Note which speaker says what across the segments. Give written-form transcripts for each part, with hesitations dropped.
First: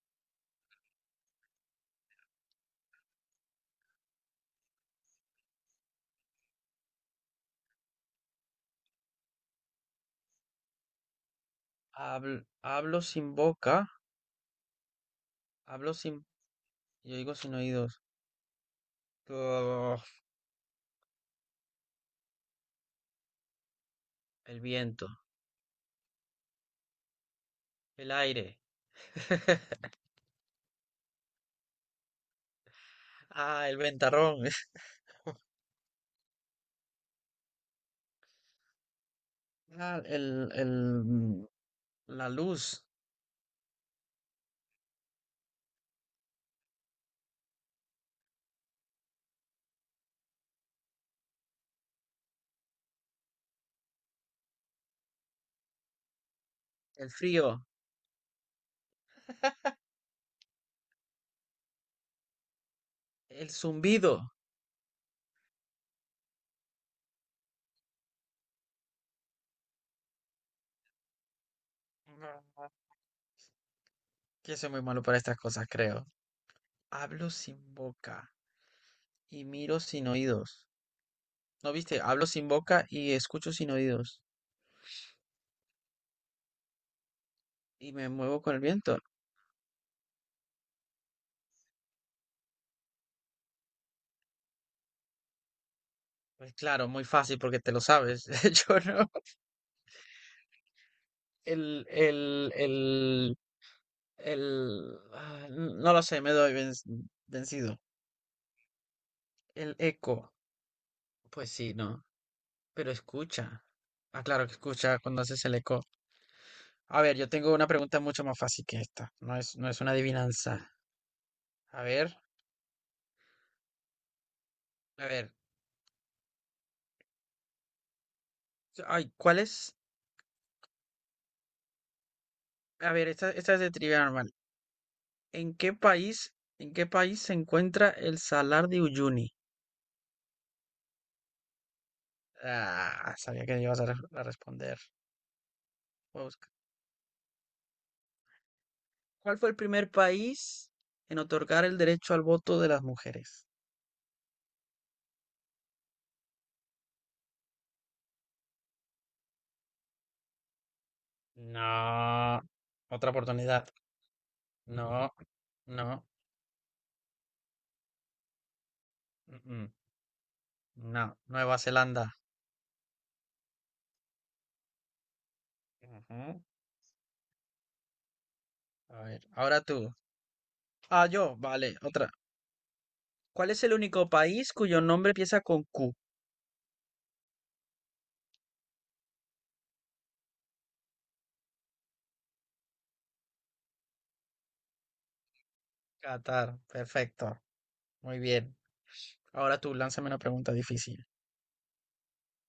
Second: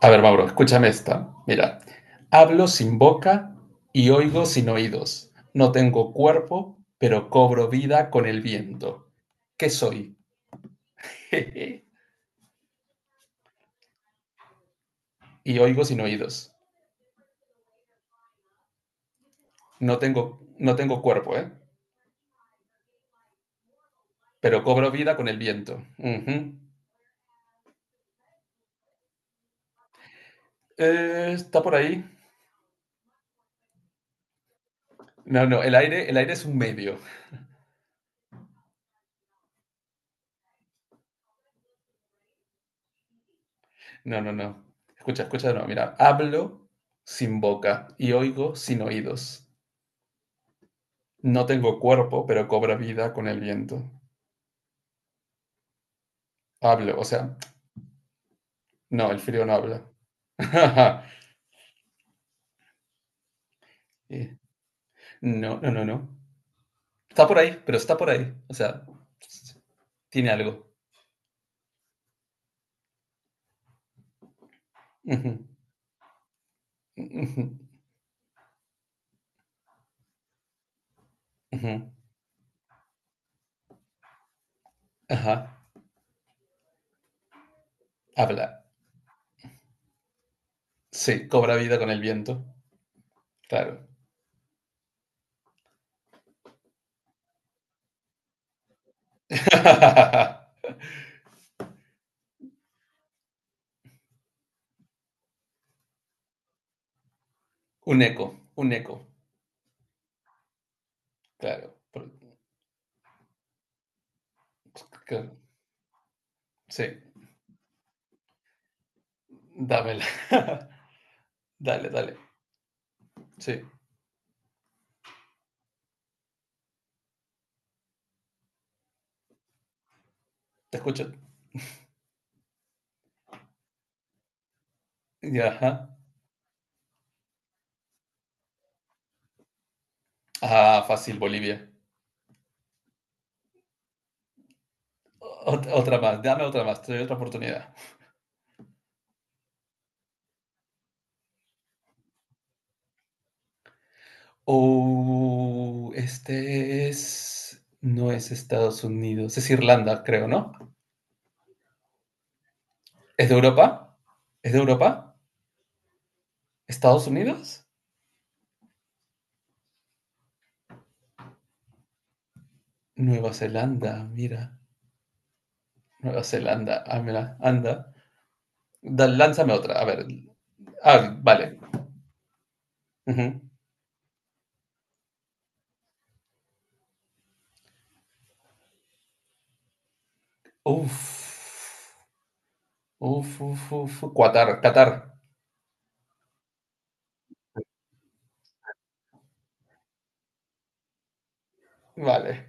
Speaker 1: A ver, Mauro, escúchame esta. Mira, hablo sin boca y oigo sin oídos. No tengo cuerpo, pero cobro vida con el viento. ¿Qué soy?
Speaker 2: Hablo sin boca.
Speaker 1: y oigo
Speaker 2: hablo
Speaker 1: sin
Speaker 2: sin,
Speaker 1: oídos.
Speaker 2: yo digo sin oídos.
Speaker 1: No
Speaker 2: Uf,
Speaker 1: tengo, no tengo cuerpo, ¿eh?
Speaker 2: el
Speaker 1: Pero cobro vida
Speaker 2: viento,
Speaker 1: con el viento. Ujú.
Speaker 2: el aire.
Speaker 1: ¿Está por ahí?
Speaker 2: El ventarrón.
Speaker 1: No, no, el aire es un medio.
Speaker 2: ah, el, el, mm, la luz,
Speaker 1: No, no, no. Escucha, escucha de nuevo. Mira, hablo sin boca y oigo sin oídos. No tengo cuerpo, pero cobro vida con el viento. Hablo, o
Speaker 2: el
Speaker 1: sea,
Speaker 2: frío,
Speaker 1: no, el frío no habla.
Speaker 2: el zumbido.
Speaker 1: Eh, No, no, no, no. Está por ahí, pero está por ahí. O sea, tiene algo.
Speaker 2: No, yo soy muy malo para estas
Speaker 1: Ujú,
Speaker 2: cosas, creo. Hablo
Speaker 1: ujú,
Speaker 2: sin boca y miro sin oídos. ¿No
Speaker 1: ujú.
Speaker 2: viste? Hablo sin boca y escucho sin oídos.
Speaker 1: Ajá.
Speaker 2: Y me muevo con el
Speaker 1: Habla.
Speaker 2: viento.
Speaker 1: Sí, cobra vida con el viento. Claro.
Speaker 2: Pues claro, muy fácil porque te lo sabes. Yo no. El, el, el, no lo sé, me doy vencido.
Speaker 1: Un eco, un eco.
Speaker 2: El eco, pues sí,
Speaker 1: Claro.
Speaker 2: ¿no? Pero escucha. Ah, claro que escucha cuando
Speaker 1: Claro.
Speaker 2: haces el eco.
Speaker 1: Sí,
Speaker 2: A ver, yo tengo una pregunta mucho más fácil que esta. No es una
Speaker 1: dámela.
Speaker 2: adivinanza. A
Speaker 1: Dale, dale.
Speaker 2: ver,
Speaker 1: Sí,
Speaker 2: a ver. Ay, ¿cuál es?
Speaker 1: te escucho.
Speaker 2: A ver, esta es de trivia normal.
Speaker 1: Ya,
Speaker 2: ¿En qué
Speaker 1: ajá.
Speaker 2: país, en qué país se encuentra el Salar de Uyuni?
Speaker 1: Ah, fácil, Bolivia.
Speaker 2: Ah, sabía que ibas a responder.
Speaker 1: Otra
Speaker 2: Voy
Speaker 1: más,
Speaker 2: a
Speaker 1: dame
Speaker 2: buscar.
Speaker 1: otra más, te doy otra oportunidad.
Speaker 2: ¿Cuál fue el primer país en otorgar el derecho al voto de las mujeres?
Speaker 1: Oh, este es no es Estados Unidos, es Irlanda, creo, ¿no?
Speaker 2: No, otra
Speaker 1: ¿Es de
Speaker 2: oportunidad.
Speaker 1: Europa? ¿Es de
Speaker 2: No,
Speaker 1: Europa?
Speaker 2: no,
Speaker 1: ¿Estados Unidos?
Speaker 2: mm, mm, no, Nueva Zelanda.
Speaker 1: Nueva Zelanda, mira. Nueva
Speaker 2: Ujú.
Speaker 1: Zelanda, ah, mira, anda.
Speaker 2: A ver,
Speaker 1: Lánzame
Speaker 2: ahora
Speaker 1: otra, a
Speaker 2: tú.
Speaker 1: ver.
Speaker 2: Ah,
Speaker 1: Ah,
Speaker 2: yo,
Speaker 1: vale.
Speaker 2: vale, otra.
Speaker 1: Ujú.
Speaker 2: ¿Cuál es el único país cuyo nombre empieza con Q?
Speaker 1: Uf. Uf, uf, uf. Qatar, Qatar.
Speaker 2: Qatar, perfecto. Muy bien. Ahora tú, lánzame una pregunta difícil.
Speaker 1: Vale.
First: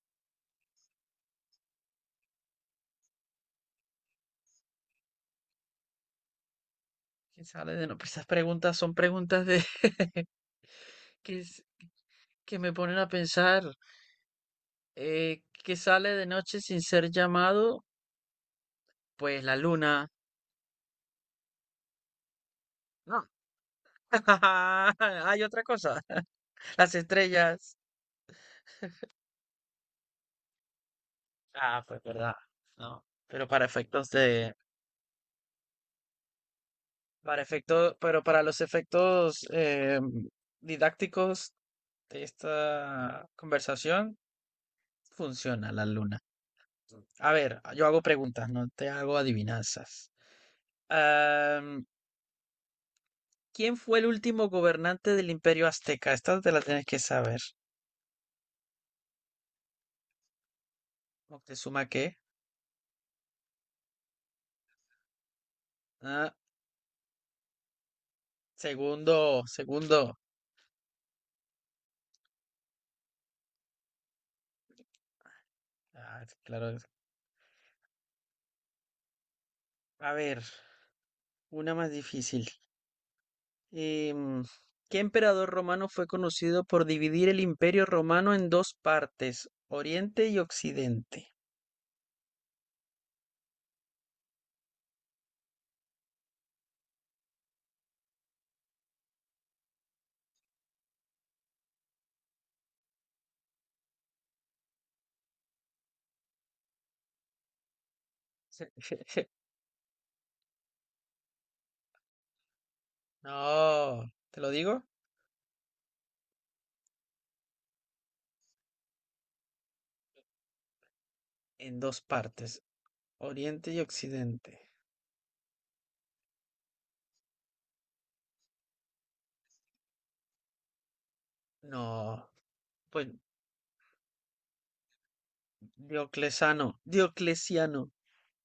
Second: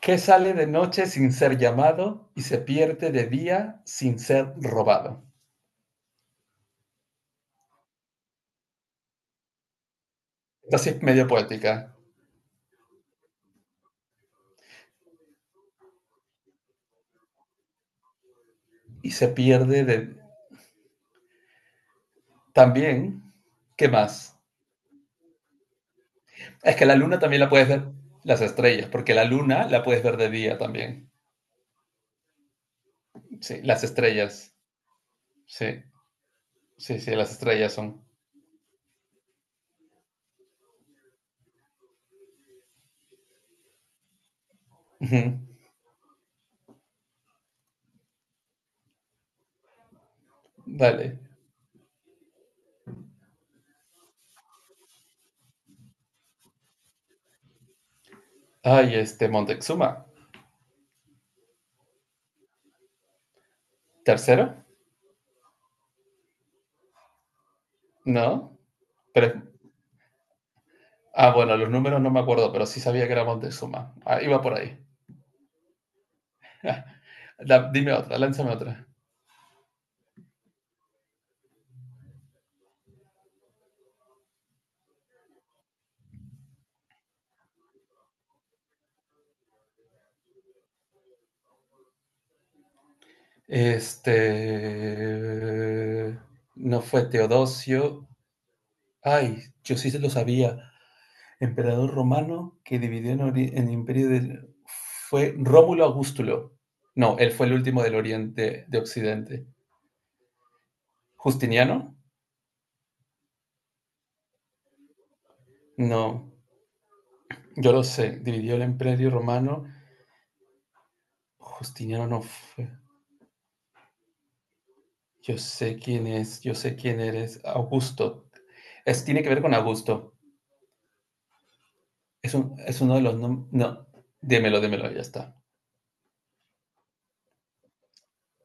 Speaker 1: ¿Qué sale de noche sin ser llamado y se pierde de día sin ser robado?
Speaker 2: ¿Qué sale de no? Esas preguntas son preguntas de
Speaker 1: Esta sí es medio
Speaker 2: que, es-
Speaker 1: poética.
Speaker 2: que me ponen a pensar. ¿Qué sale de noche sin ser llamado?
Speaker 1: Y se
Speaker 2: Pues la
Speaker 1: pierde
Speaker 2: luna.
Speaker 1: de... También, ¿qué más?
Speaker 2: Hay otra cosa.
Speaker 1: Es que
Speaker 2: Las
Speaker 1: la luna también la puedes
Speaker 2: estrellas.
Speaker 1: ver, las estrellas, porque la luna la puedes ver de día también.
Speaker 2: Ah, pues verdad. No, pero
Speaker 1: Sí, las estrellas. Sí, sí, sí, las
Speaker 2: para
Speaker 1: estrellas
Speaker 2: efectos,
Speaker 1: son.
Speaker 2: pero para los efectos didácticos de esta conversación,
Speaker 1: Ujú.
Speaker 2: funciona la luna. A ver, yo hago preguntas, no te hago adivinanzas.
Speaker 1: Dale.
Speaker 2: Am, ¿Quién fue el último gobernante del Imperio Azteca? Esta te la tienes que saber.
Speaker 1: Ay, este Montezuma.
Speaker 2: ¿Moctezuma qué?
Speaker 1: ¿Tercero?
Speaker 2: Ah,
Speaker 1: ¿No? Pero,
Speaker 2: segundo.
Speaker 1: ah, bueno, los números no me acuerdo, pero sí sabía que era Montezuma. Ah, iba por ahí.
Speaker 2: Ah, claro.
Speaker 1: Dime otra, lánzame otra.
Speaker 2: A ver. Una más difícil. Em, ¿Qué emperador romano fue conocido por dividir el imperio romano en dos partes, Oriente y Occidente?
Speaker 1: Este... No fue Teodosio. Ay, yo sí se lo sabía. Emperador romano que dividió en el imperio del... fue Rómulo Augustulo. No, él fue el último del Oriente, de Occidente. ¿Justiniano?
Speaker 2: No, ¿te lo digo?
Speaker 1: No, yo lo sé. Dividió el imperio romano.
Speaker 2: En dos
Speaker 1: Justiniano no
Speaker 2: partes,
Speaker 1: fue.
Speaker 2: Oriente y Occidente.
Speaker 1: Yo sé quién es, yo sé quién eres. Augusto. Es, tiene que ver con Augusto.
Speaker 2: No,
Speaker 1: Es uno de
Speaker 2: pues
Speaker 1: los... No, démelo, démelo, ya está.
Speaker 2: Dioclesano, Dioclesiano.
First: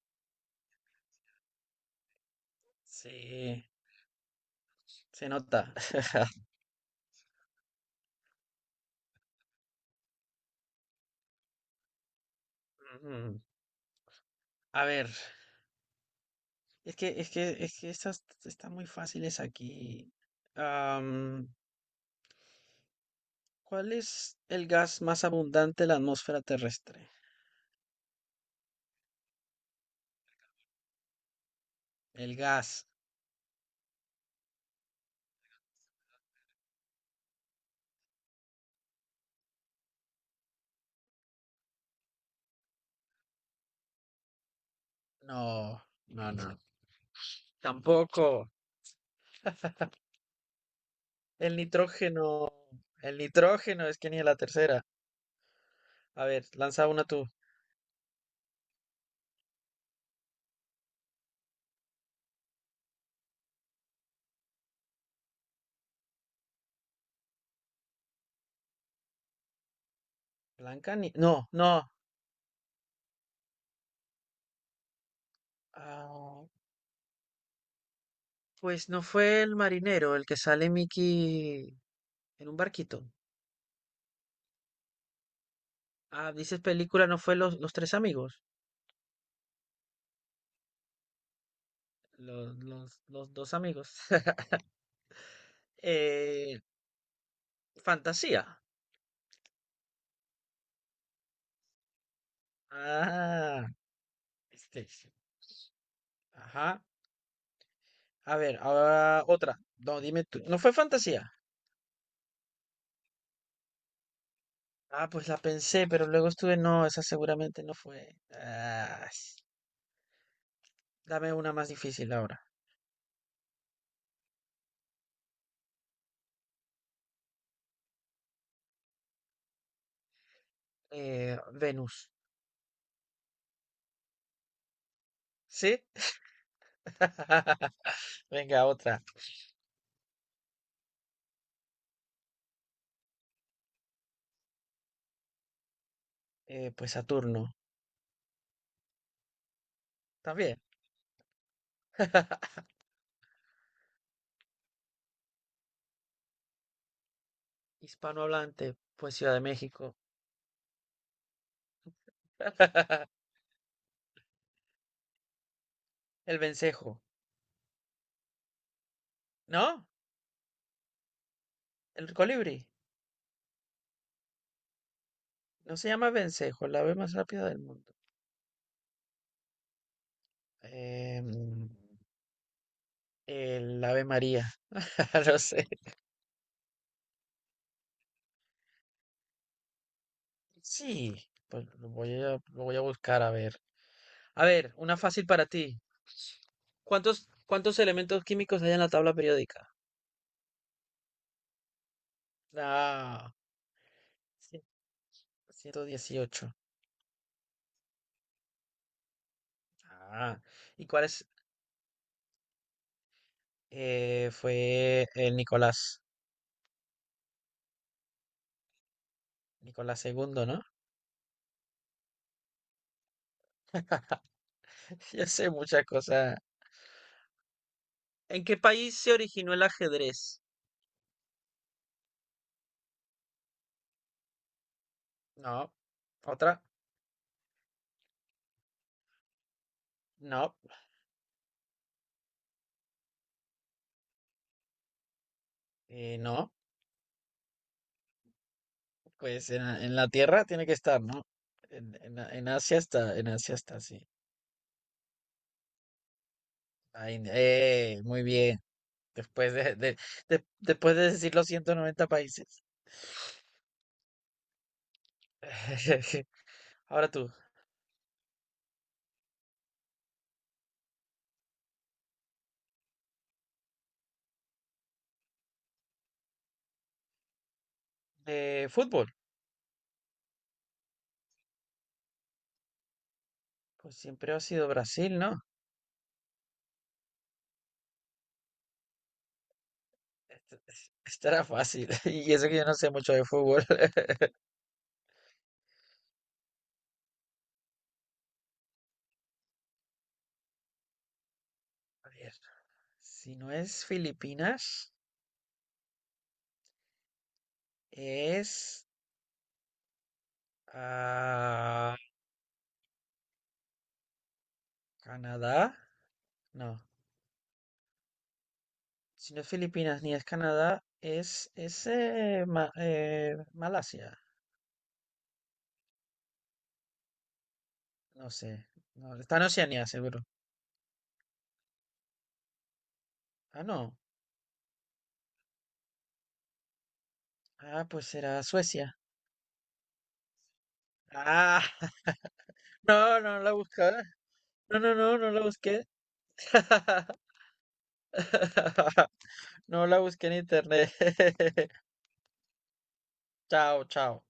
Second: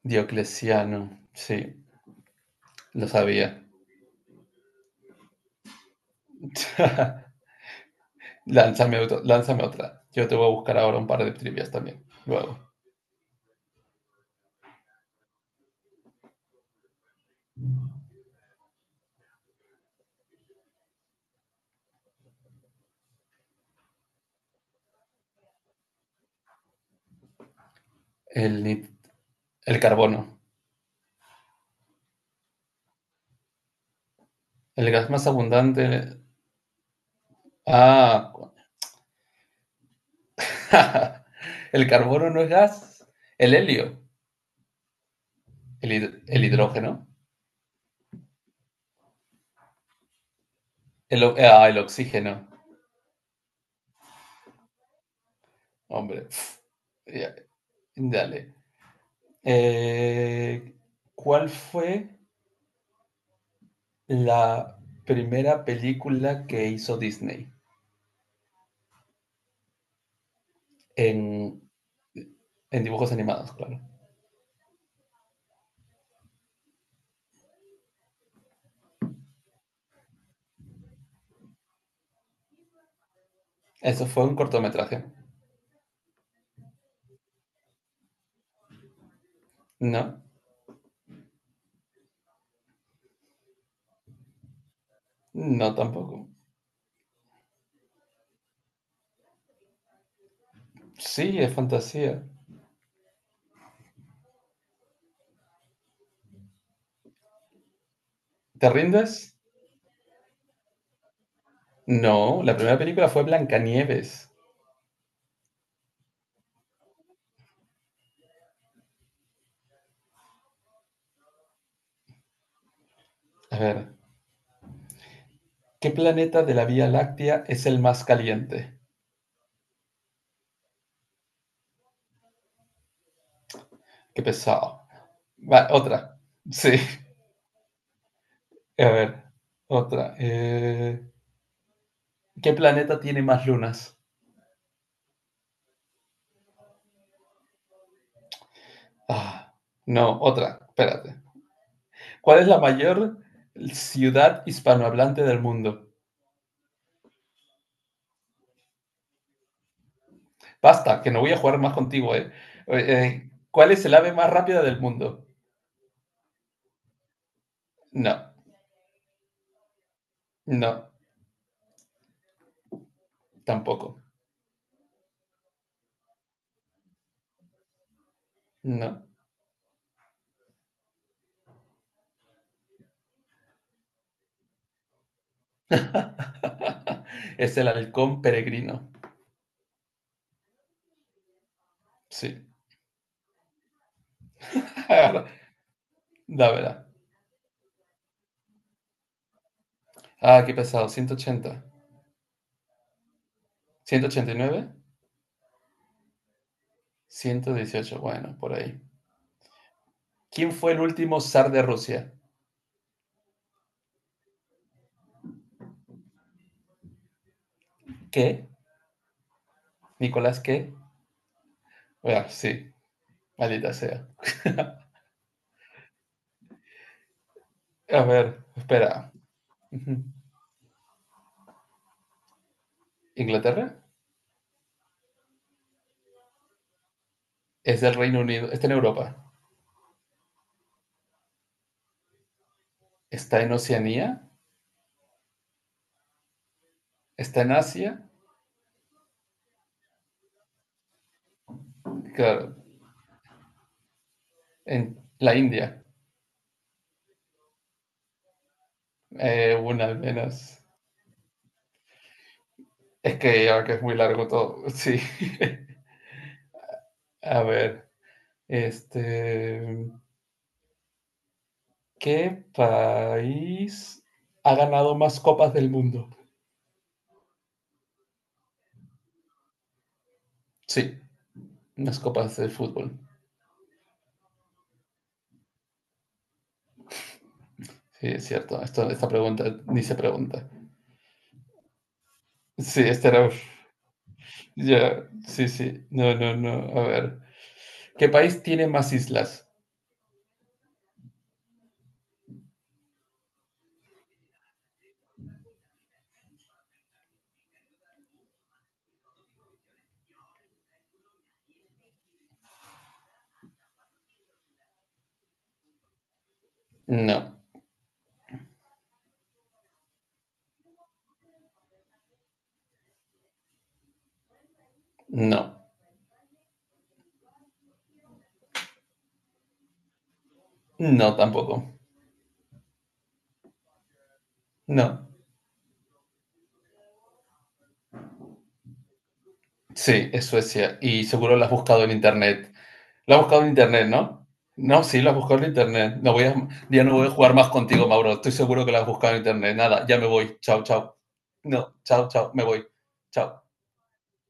Speaker 1: Diocleciano. Sí, lo sabía.
Speaker 2: Sí, se nota.
Speaker 1: Lánzame, lánzame otra. Yo te voy a buscar ahora un par de trivias también. Luego.
Speaker 2: Mm, A ver, es que estas están muy fáciles aquí. ¿Cuál es el gas más abundante en la atmósfera terrestre?
Speaker 1: El, el carbono.
Speaker 2: El gas.
Speaker 1: El gas más abundante. Ah. El carbono no es gas. El helio.
Speaker 2: No,
Speaker 1: El,
Speaker 2: no,
Speaker 1: el
Speaker 2: no.
Speaker 1: hidrógeno.
Speaker 2: Tampoco.
Speaker 1: El,
Speaker 2: El
Speaker 1: ah, el oxígeno.
Speaker 2: nitrógeno. El nitrógeno, es que ni a la tercera. A
Speaker 1: Hombre.
Speaker 2: ver, lanza una tú.
Speaker 1: Ya, dale. Eh, ¿Cuál fue la primera película que hizo Disney?
Speaker 2: Blanca ni. No,
Speaker 1: En,
Speaker 2: no.
Speaker 1: en dibujos animados, claro.
Speaker 2: Ah, pues no fue el marinero el que sale Mickey en un barquito.
Speaker 1: Eso fue un cortometraje,
Speaker 2: Ah, dices película, no fue los tres amigos.
Speaker 1: ¿no?
Speaker 2: Los dos amigos.
Speaker 1: No, tampoco.
Speaker 2: Eh, Fantasía.
Speaker 1: Sí, es fantasía.
Speaker 2: Ah, este. Ajá. A ver,
Speaker 1: ¿Te rindes?
Speaker 2: ahora otra. No, dime tú. ¿No fue fantasía?
Speaker 1: No, la primera película fue Blancanieves.
Speaker 2: Ah, pues la pensé, pero luego estuve. No, esa seguramente no fue. Dame una más difícil ahora.
Speaker 1: A ver, ¿qué planeta de la Vía Láctea es el más caliente?
Speaker 2: Venus.
Speaker 1: Qué pesado. Va,
Speaker 2: ¿Sí?
Speaker 1: otra. Sí,
Speaker 2: Venga,
Speaker 1: a
Speaker 2: otra.
Speaker 1: ver, otra. ¿Qué planeta tiene más lunas?
Speaker 2: Pues Saturno.
Speaker 1: Ah, no,
Speaker 2: También.
Speaker 1: otra. Espérate. ¿Cuál es la mayor ciudad hispanohablante del mundo?
Speaker 2: Hispanohablante, pues Ciudad de México.
Speaker 1: Basta, que no voy a jugar más contigo, ¿eh? ¿Cuál es el ave más rápida del mundo?
Speaker 2: El vencejo.
Speaker 1: No,
Speaker 2: ¿No?
Speaker 1: no,
Speaker 2: El colibrí.
Speaker 1: tampoco.
Speaker 2: No se llama vencejo, el ave más rápida del mundo.
Speaker 1: No.
Speaker 2: Em, el ave María. No sé.
Speaker 1: Es el halcón peregrino.
Speaker 2: Sí, pues
Speaker 1: Sí.
Speaker 2: lo voy a buscar a ver. A ver, una fácil para ti.
Speaker 1: Dámela.
Speaker 2: ¿Cuántos elementos químicos hay en la tabla periódica?
Speaker 1: Ah, qué pesado. Ciento ochenta,
Speaker 2: Ah,
Speaker 1: ciento ochenta y
Speaker 2: cien-
Speaker 1: nueve,
Speaker 2: 118.
Speaker 1: 118. Bueno, por ahí.
Speaker 2: Ah,
Speaker 1: ¿Quién fue el
Speaker 2: ¿y cuál
Speaker 1: último
Speaker 2: es?
Speaker 1: zar de Rusia?
Speaker 2: Eh, fue el Nicolás,
Speaker 1: ¿Qué?
Speaker 2: Nicolás
Speaker 1: ¿Nicolás
Speaker 2: segundo, ¿no?
Speaker 1: qué? Bueno, sí. Maldita sea.
Speaker 2: Ya sé muchas cosas.
Speaker 1: A ver,
Speaker 2: ¿En qué
Speaker 1: espera.
Speaker 2: país se originó el ajedrez?
Speaker 1: ¿Inglaterra?
Speaker 2: No, otra,
Speaker 1: Es del Reino Unido. Está en Europa.
Speaker 2: no,
Speaker 1: Está en Oceanía.
Speaker 2: no,
Speaker 1: Está en Asia.
Speaker 2: pues en la Tierra tiene que estar, ¿no?
Speaker 1: Claro.
Speaker 2: En Asia está, sí.
Speaker 1: En la India.
Speaker 2: Ay, muy bien. Después de,
Speaker 1: Una
Speaker 2: de-
Speaker 1: al menos.
Speaker 2: después de decir los 190 países.
Speaker 1: Es que ya que es muy largo todo, sí.
Speaker 2: Ahora tú.
Speaker 1: A ver, este, ¿qué país ha ganado más copas del mundo?
Speaker 2: Fútbol.
Speaker 1: Sí, más copas de fútbol.
Speaker 2: Pues siempre ha sido Brasil, ¿no?
Speaker 1: Sí, es cierto. Esta pregunta ni se pregunta.
Speaker 2: Estará fácil. Y eso que yo no
Speaker 1: Sí,
Speaker 2: sé
Speaker 1: esta
Speaker 2: mucho de
Speaker 1: era.
Speaker 2: fútbol.
Speaker 1: Ya, sí, sí. No, no, no. A ver. ¿Qué país tiene más islas?
Speaker 2: A ver, si no es Filipinas, es ah, Canadá. No,
Speaker 1: No,
Speaker 2: si no es Filipinas ni es Canadá, es Malasia.
Speaker 1: no,
Speaker 2: No sé. No, está en Oceanía, seguro.
Speaker 1: no tampoco.
Speaker 2: Ah, no.
Speaker 1: No.
Speaker 2: Ah, pues será Suecia.
Speaker 1: Sí, es Suecia. Y seguro lo has
Speaker 2: Ah,
Speaker 1: buscado en internet. Lo
Speaker 2: no,
Speaker 1: has
Speaker 2: no
Speaker 1: buscado en
Speaker 2: la
Speaker 1: internet,
Speaker 2: buscaba.
Speaker 1: ¿no? No, sí, lo has
Speaker 2: No
Speaker 1: buscado
Speaker 2: la
Speaker 1: en
Speaker 2: busqué.
Speaker 1: internet. No voy a, ya no voy a jugar más contigo, Mauro. Estoy seguro que lo has buscado en internet.
Speaker 2: No
Speaker 1: Nada,
Speaker 2: la
Speaker 1: ya me
Speaker 2: busqué en
Speaker 1: voy. Chao,
Speaker 2: internet.
Speaker 1: chao. No, chao, chao. Me voy. Chao.
Speaker 2: Chao, chao.